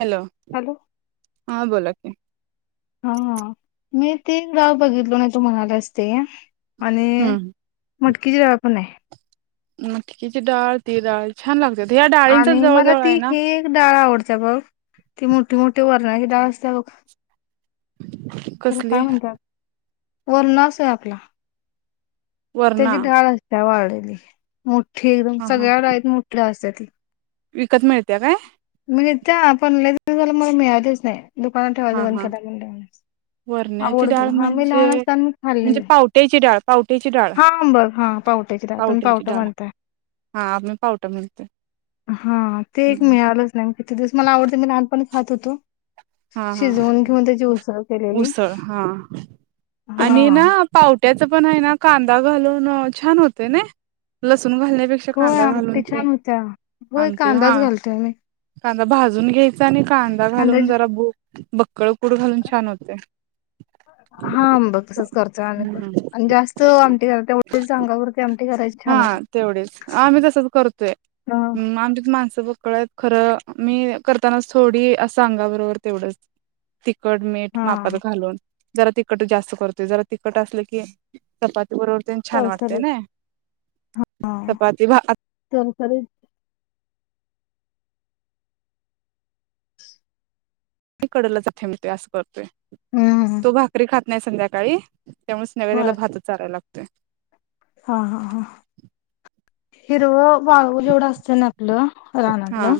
Hello! Hello हा बोला. की हा मी तीन गाव बघितलो ना! तु म्हणाल्यास ते, आणि हम्म मटकी जरा पण नाही. ती मटकीची डाळ ती, डाळ छान लागते. आणि मला ती ही एक डाळ आवडते बघ ती मोठी मोठी वाट ही डाळ असत्या बघ, त्याला काय कसली म्हणतात, वरणास आहे आपला. वरणा त्याची ढाळ असती या वाढ मो हा हा थेरम'सगळ्या डाळीत मोठलं असत्यात. विकत मिळत्याया काय? मिळत्या पण लय दिवस झालं मला मिळालीच नाही. दुकानात ठेवायचं हा बंद हा केला [unintelligible] वरण्याची आवडतो डाळ हा मी म्हणजे लहान असताना मग म्हणजे खाल्लेलं. पावट्याची डाळ पावट्याची डाळ हाम बघ हा पावट्याची डाळ तुम्ही पावट्याची पावट डाळ म्हणताय. हा आम्ही पावटा म्हणतोय हा ते एक मिळालंच नाही किती दिवस मला आवडतय मी लहानपणी. खात होतो. हा हा शिजवून घेऊन त्याची उसळ केलेली. उसळ हा आणि हा. ना पावट्यात हाय ना कांदा घालून छान होतय नाय? होय आमट छान होतीया होय आमटी हा कांदाच घालतोय आम्ही. कांदा भाजून घे [unintelligible] कांदा घालून कांद्याची जरा [inaudible] कळ कुट घालून छान होतय. [inaudible] हा बग तसंच करोतया आणि बग आणि जास्त आमटी घालतीया जास्त [unintelligible] अंगापुरती आमटी. करायची हा छान होत्या. तेवढेच आम्ही तसच करतोय हा हम आमच्यात माणस बघ. [unintelligible] खर मी करतानाच थोडीअस अंगा बरोबर तेवढच तिखट मीठ मापात हा. घालून जरा ती तिखट जास्त करतोय जरा तिखट असलं की चपाती बरोबर तेन छान वाटतय तरसरीत नाय हा. चपाती भात [unintelligible] [unintelligible] हम्म. तो भाकरी खात नाही संध्याकाळी? त्यामुळेच नेवैद्याला बर भातच चाराय लागतोय. तर हा हा हा हिरव [unintelligible] जेवढं असतय ना आपलं हा रानातलं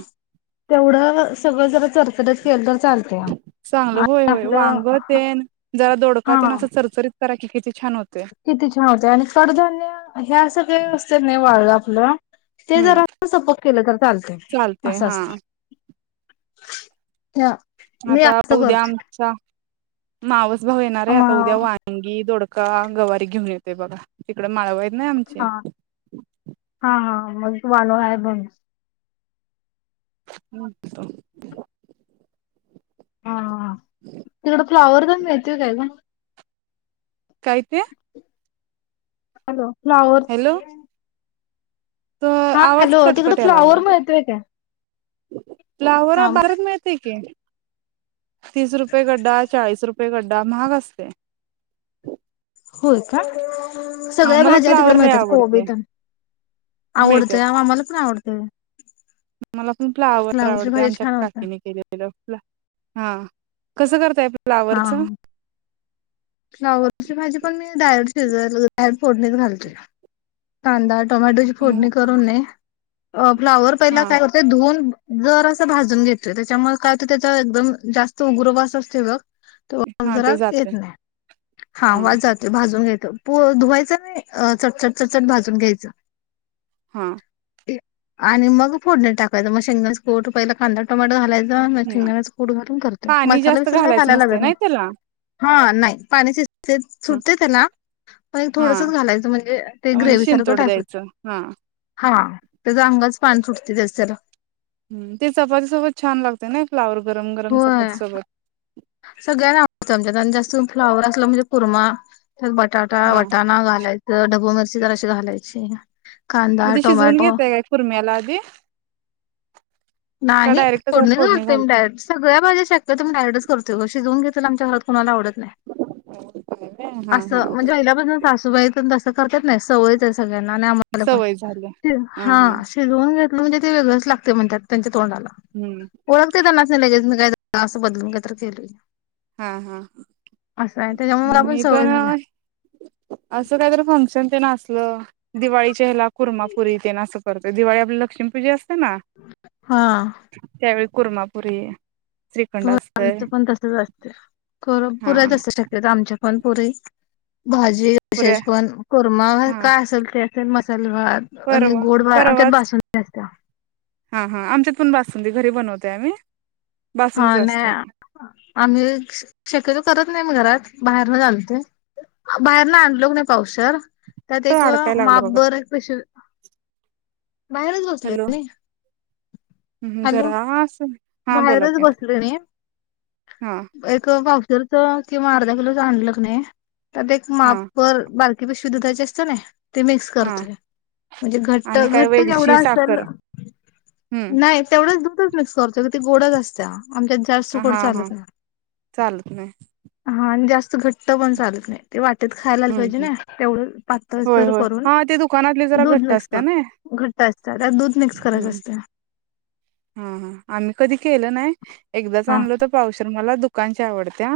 तेवढं सगळं जरा चरचरीत केलं? चालतया. चांगल होय आणि होय आपलं वांग तेन जरा दोडका तेन हा असं चरचरीत करा कि. किती छान होते आणि कडधान्य ह्या असं काही असतय नाही वाळलं आपलं ते हम्म जर सपक केलं तर चालते चालते असं हा असत. हं आता हो उद्या आमचा? मावस? भाऊ येणार आहे म आता उद्या वांगी दोडका? का गवारी घेऊन येतोय बघा तिकड माळव येत नाही आमचे? मज तु मालो आहे बण? म्हणतो? हा हा तिकड फ्लाॉवर तर मिळतील काय ग? काय ते? Hello flower? हॅलो त हा आवाज हॅलो तिकड कटकट याय फ्लॉवर लागलाय मिळतील काय? फ्लावर थांब बरच मिळतेय की? तीस रुपये गड्डा चाळीस रुपये? रुपये गड्डा महाग असतय. होय का सगळ्या मला भाज्या तिकडे फ्लावर लय मिळतात कोबी आवडते तर मिळतात आवडतंय आम्हाला पण आवडत. तर मला फ्लावर आवडते आमच्या होत्या काकीने केलेलंला हा कसं करताय आपल्याला हा फ्लॉवरच? हा फ्लावरची भाजी पण मी डायरेट शिजायला डायरेट फोडणीत घालते कांदा टोमॅटोची ह फोडणी करून येे. अ फ्लावर पहिला हा काय करतोय धुवून. जर असं भाजून घेतोय त्याच्यामुळे काय होत त्याचा एकदम जास्त उग्रवास असते बघ. तो वास हा जरा तो येत जातोय नाही? हा वास जातोय भाजून घेतो? प धुवायच नाही चटचट चटचट भाजून घ्यायचं, हा आणि मग फोडणी टाकायचं मग शेंगदाण्याचं कुट पहिला कांदा, टोमॅटो घालायच जा ना ह शेंगदाण्याचं कूट घालून करतोय पाणी मसाला जास्त बिसाला काय घालायचं घालायला नसते लागत नाही. त्याला हा नाही. पाणीच ते सुटतय त्याला पण एक हा थोडसच घालायचं म्हणजे ते म्हणजे ग्रेवी सारखं शिंतोड टाईप होत द्यायचं हा हा त्याचा अंग पाणी सुटतय त्याच त्याला हम्म ते चपाती सोबत छान लागतय नइ फ्लावर गरम गरम होय चपाती सोबत सगळ्यांना आवडतं आमच्यात आणि जास्त फ्लावर असला म्हणजे कुरमा त्यात बटाटा, हा वाटाणा घालायच. ढबू मिरची जराशी घालायची. मग कांदा, ते शिजवून टोमॅटो, घेतय काय कुर्म्याला आधी का नाही डायरेक्टच फोडणीतच फोडणी घालतोय मी घालतो डायरेक्ट सगळ्या भाजी शक्यतो मी डायरेट शिजवून घेतलेलं आमच्या घरात कोणाला आवडत नाही, हा अस हा म्हणजे पहिल्यापासून सासूबाई तसं करतात नाही सवयच आहे सग ह्यांना आणि आम्हाला पण सवय झाली हा शिजवून घेत म्हणजे ते वेगळंच लागतय म्हणत्यात त्यां तोंडाला हम्म ओळखते त्यांनासनी लगेच नाही तर असं बदलून घ्याय तरच येतंय हा हा. त्याच्यामुळे मला हम्म मी सवय पण झाल्या असं काय तर फंक्शन तेन असलं दिवाळीच्या ह्याला कुर्मापुरी तेन असं करतोय. दिवाळी आपल्या लक्ष्मीपूजा असते. ते ना हा त्यावेळी कुर्मापुरी श्रीखंड होय असतय आमच पण तसच असतय खर हा पुऱ्या तस करत्यात आमच्यात पण पुरी भाजी पुऱ्या विशेष पण कुरमा हा काय असल ते ते म होय आणि परवा गोड म आमच्यात परवाच बासुंदी असतीया. हा हा आमच्यात पण बासुंदी घरी बनवतोय आम्ही हा बासुंदीच असत्या नाही आम्ही शक्यतो करत नाही मी घरात बाहेरन आणतोय बाहेरन आणलो कणी पावशेर त्यात एक अडकाय लागलं माप बघा भर क बाहेरच बसलोय कनी हम् जरा अस हा बोला बाहेरच कि बसलोय मी हा हरच किवा अर्ध कलोच आणल नाही त्यात एक माप हा भर बार कि बेशुद्धाचे असतय ना ते मिक्स हा करतोय म्हणजे घट्ट आणि काय घट्ट केवढ वेलची असल साखर हम्म नाही तेवढ बसदुमतल प्लस काँरचर ते गोडच असत्या आणि आमच्यात जास्त हा गोड हा चालत नाही चालत नाही हा आणि जास्त घट्ट पण चालत नाही ते वा त्यात खायला आल हम्म पाहिजे हम्म ना तेवढं होय पातळसर होय करून हा ते दुकानातली जरा दूध घट्ट मिक्स असत्या ना कर घट्ट असतात त्यात दूध मिक्स करायचं हम्म असत रहा हा हा आम्ही कधी केलं नाही एकदाच हा आणलो तो पावशर मला दुकानची आवडत्या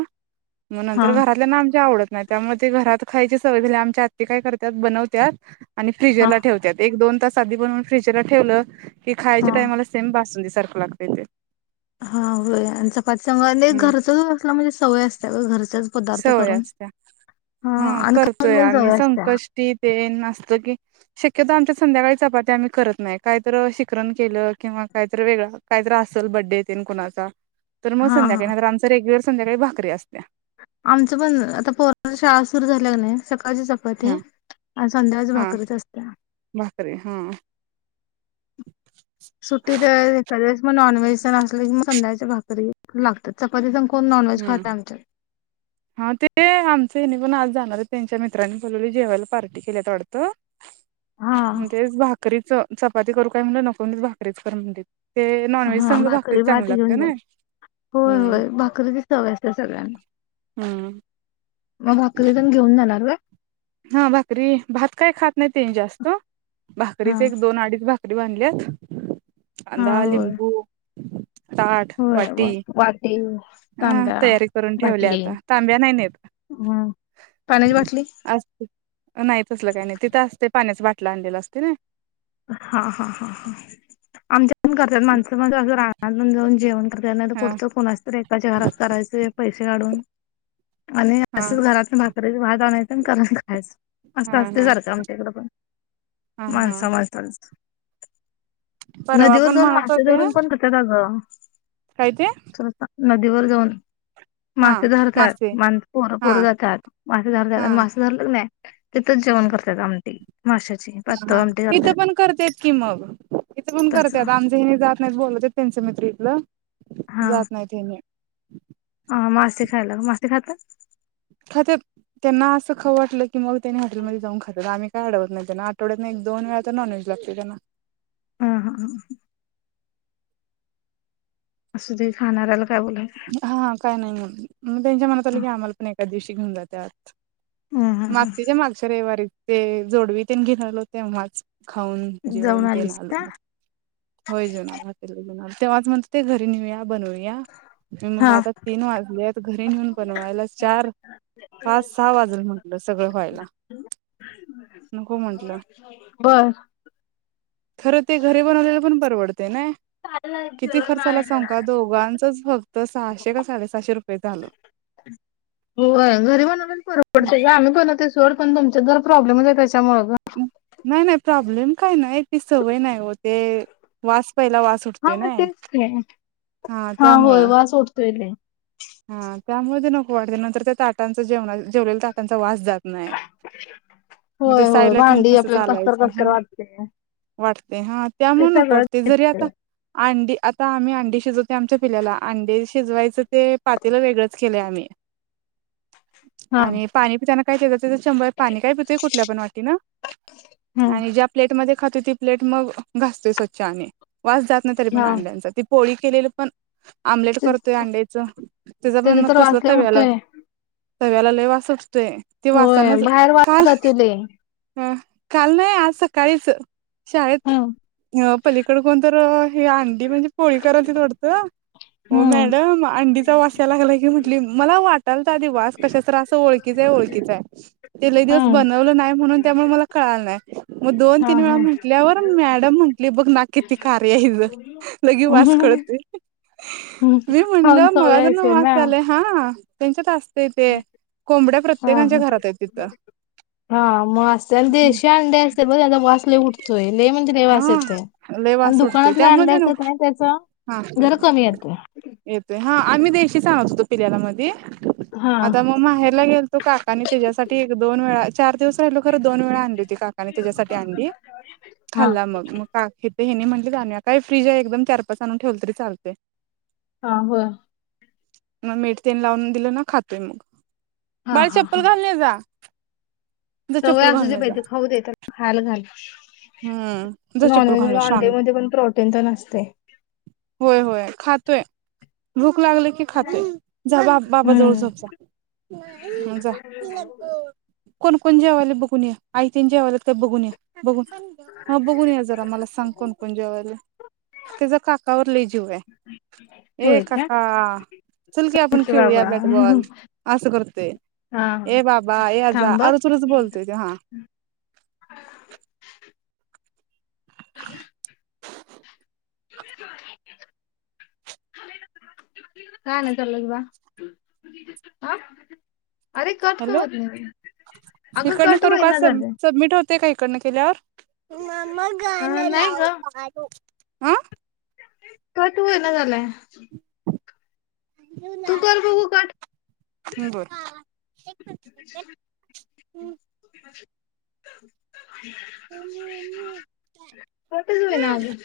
मग हा नंतर घरातल्याना आमच्या आवडत नाही त्यामध्ये घरात खायची सवय झाली आमच्या आत्ती काय करत्यात बनवत्यात आणि हा फ्रिजरला ठेवत्यात एक दोन तास आधी बनवून फ्रिजरला ठेवलं. कि हा खायच्या टाईमाला. बासुंदी सारक लागतय ते. हा होय आणि चप पाचसव्हाने हम्म. घरचच असल्या म्हणजे सवय असत्या घरच. सवय असत्या हा हम्म आणि खाऊन करतोय पण आम्ही सवय असत्या संकष्टी तेन. असत की शक्यतो आमच्या संध्याकाळी चपाती आम्ही करत नाही कायतर शिखरण केलं किंवा कायतर वेगळ कायतर असल बड्डे तेन कुणाचा. तर मग हा संध्याकाळी हा नाही तर आमचां रेग्युलर. संध्याकाळी भाकरी असत्या. आमचं पण आता पोराची शाळा सुरू झाल्या कनीनाही सक. सकाळची चपती आणि संध्याकाळची हा भाकरीच असत्या. भाकरी हा [unintelligible] बेसन आसल कि मग सध्याकाळच भाकरी लागत्यात चपाती जमत. हम्म हा ते आमचे नि मी पण आज जाणार आहे त्यांच्या मित्रांनी बोलवलय जेवायला पार्टी केल्यात वाटतं. हा म्हणजेच भाकरीच. चपाती करू काय म्हटलं नको भाकरीच कर म्हणलित ते नॉनव्हेज हा संघ भाकरीच भाकरी चांगली भात लागत्या घेऊन जाणार नह्हि हम्म. चव असत सगळ्यां हां मग भाकरी तेन घेऊन जाणार होय. हा भाकरी भात काय खात नाहीते जास्त. हा भाकरीच एक दोन अडीच भाकरी. री बांधल्यात.. हा कांंदा होय लिंबू. [inaudible] ताट होय वाटी वाटी अ तांब्या तयारी करून ठेवल्या बाटली आता तांब्या नाही नाहीेत हम्म पाण्याची बाटली अस. नाही तसलं काही नाही तिथं असते पाण्याचं बाटली. आणलेला असते नाय. हा हा हा हा आमच्या. ण करतात माणसं अस रा आणून जाऊन जेवण. तर हा पुढचं कोणाच तर एकाच्या घरात करायच. पैसे काढून. आणि हा असंच घरात भाकरी भात आणायचं करून खायच हा असं असते हा सारखं आमच्याकडे पण हा हा. माणसा माणस [inaudible] परवा नदीवर पण जाऊन म्हणत मासे होते धरून पण करतात अगं. काय ते नदीवर जाऊन हा मासे धरतात मासे माण पोर हा पोरं जातात मासे धरतात हा आणि मासे धरलं कणी तिथंच जेवण करतात आमटी माशाची हा पातळ हा आमटी इथं करत्यात. पण करतेत की मग तिथे पण करत्यात आमचं हेनी जात नाहीत बोलवतात त्यांच मित्र जात हा नाहीत हेनी. मासे खायला. मासे खाता? खात्यात त्यांना अस खाऊ वाटलं. मग त्यानी हॉटेलमध्ये जाऊन खात्यात आम्ही काय अडवत नाही त्यांना आठवड्यात एक दोन वेळा तर नॉनव्हेज लागते त्यांना. हम हम हम. असू दे खाणाऱ्याला काय हा हा काय नाही मग त्यांच्या मनात आलं की आम्हाला पण एक त्यादिवशी घेऊन जातात. बोलायचं मागच्याच्या मागच्या रविवारी ते जोडवी तेन घेणार होते तेव्हाच, खाऊन जाऊन जेवून तेन आलीस आलो का मग होय हॅाटेल ला जेवून आलो. तेव्हाच म्हणत होती घरी नेऊया बर होईल. या मला हा आता तीन वाजल्यात घरी जाऊन बनवायला चार, पाच, सहा वाजल म्हंटल सगळं व्हायला. नको म्हंटलं, बर खरं ते घरी बनवलेले पण परवड ते ना किती खर्चा आला सांगू का दोघांचच फक्त सहाशे का साडेसहाशे रुपये झालं होय, घरी बनवलेलेच बरं पडतंय गं. आम्ही बनवतोय सोड. पण तुमच्या तर प्रॉब्लेमच आहे त्याच्या नाही नाही प्रॉब्लेम काय नाही ती सवय नाही व ते वास पहिला वास हा उठतोय मग ना तेच कि हा होय वास उठतोय लयी. हा त्यामुळे नको वाटते नंतर त्या ताटांच जेवणा जेवलेल्या ताटांचा वास जात नाही मग ते होय होय साईडला ठेवून भांडी कस आपल्याला कसतर चालायचं कसतर हा वाटतंय. वाटते हा ते त्यामुळे नको सगळं वाटते जरी आता अंडी आता आम्ही अंडी शिजवत नाही आमच्या पिल्ल्याला अंडी शिजवायचं ते पातील वेगळंच केलंय आम्ही. हा आणि पाणी पिताना. [unintelligible] त्याच्यामुळे पाणी काय पितो कुठल्या पण वाटीन. हम्म आणि ज्या प्लेटमध्ये खाते ती प्लेट मग घासते स्वच्छ आणि वास जात नाही तरी पण हा अंड्यांचा ती पोळी केलेलं पण आमलेट ते करतोय अंड्याचं त्याचा पण तर कसलं वास लय तव्याला उठतोय तव्याला लयी वास सुट ते ते होय वासानच बाहेर वास काल जातोय लय. ह काल नाही आस काहीच शाळेत हम्म. अ पलीकड कोण तर ह अंडी म्हणजे पोळी करालतीत वाटतं. हो हम्म मॅडम अंडीचा वास म्हटल मला वाटालत अधि वास कशाचा तरी अस ओळखीचा आहे. ओळखीचा आहे. ते लय दिवस हम्म बन वलं नाही म्हणून त्यामुळे मला कळाल नाही. मग दोन हा तीन हा. वेळा म्हटल्यावर म म्हटली बघ ना किती कार्य आहें ईच. लगे वास कळतोय. हम्म मी खाऊन म्हटलं सवय मला असेल ना वास आले हा त्यांच्यात ते कोंबड्या हा प्रत्येकांच्या ह घरात आहेत तिथं हा मग असते देशी अंडे असतील बघा त्यांचा वास लय उठ [unintelligible] लय म्हणजे लय वास हा येतेय. लय आणि वास सुटतोय दुकानातल्या त्यामुळे अंड्या ते असतात नको ना त्याच हा जरा कमी येतय. सांगत होतो पिल्याला मध्ये हां, आता मग माहेरला गेलतो काका आणि त्याच्यासाठी एक दोन वेळा चार दिवस राहिलो खरं दोन वेळा आणली होती काकाने त्याच्यासाठी आणली हां, खाल्ला मग मग का हेनी म्हटले जा काय फ्रीज आहे एकदम चार पाच आणून ठेवलं तरी चालते हा हो म मेठतेन लावून दिल ना खातोय मग हां, बाळ हां, चप्पल हां. घालणे जा जा सवय चप्पल घालून असूची ये जा पाहिती खाऊ दे त्या हाल घाल ह हम्म जच्यापूल खाणे शान अंडेमध्ये पण प्रोटीन तर नसते. होय होय खातोय भूक लागल की खातोय जा बा बाबा जवळ हम्म, झोप जा जा कोणकण जेवाले बघून या आई तन जेवालेत का बघून या बघून हा बघून या जरा मला सांग कोणकोण जेवायला त्याच्या काकावर लले श ए होय का? काका चल की आपण ए खेळूया बाबा बॅटबॉल असं करतोय हां ए बाबा ए आज थांब हं. अरुचुरूच बोलतोय ते हा काय्या काय नाही चनलाग बा अ अरे कट का हॅलो होत नाही अगं कट होना झालं ते काहीकडनं केल्यावर ममग गा अ न नाही लाव गं पार आ कट होईना झालाय. [inaudible] तू कर बघू कट. बर [inaudible] कट च होईना अगं.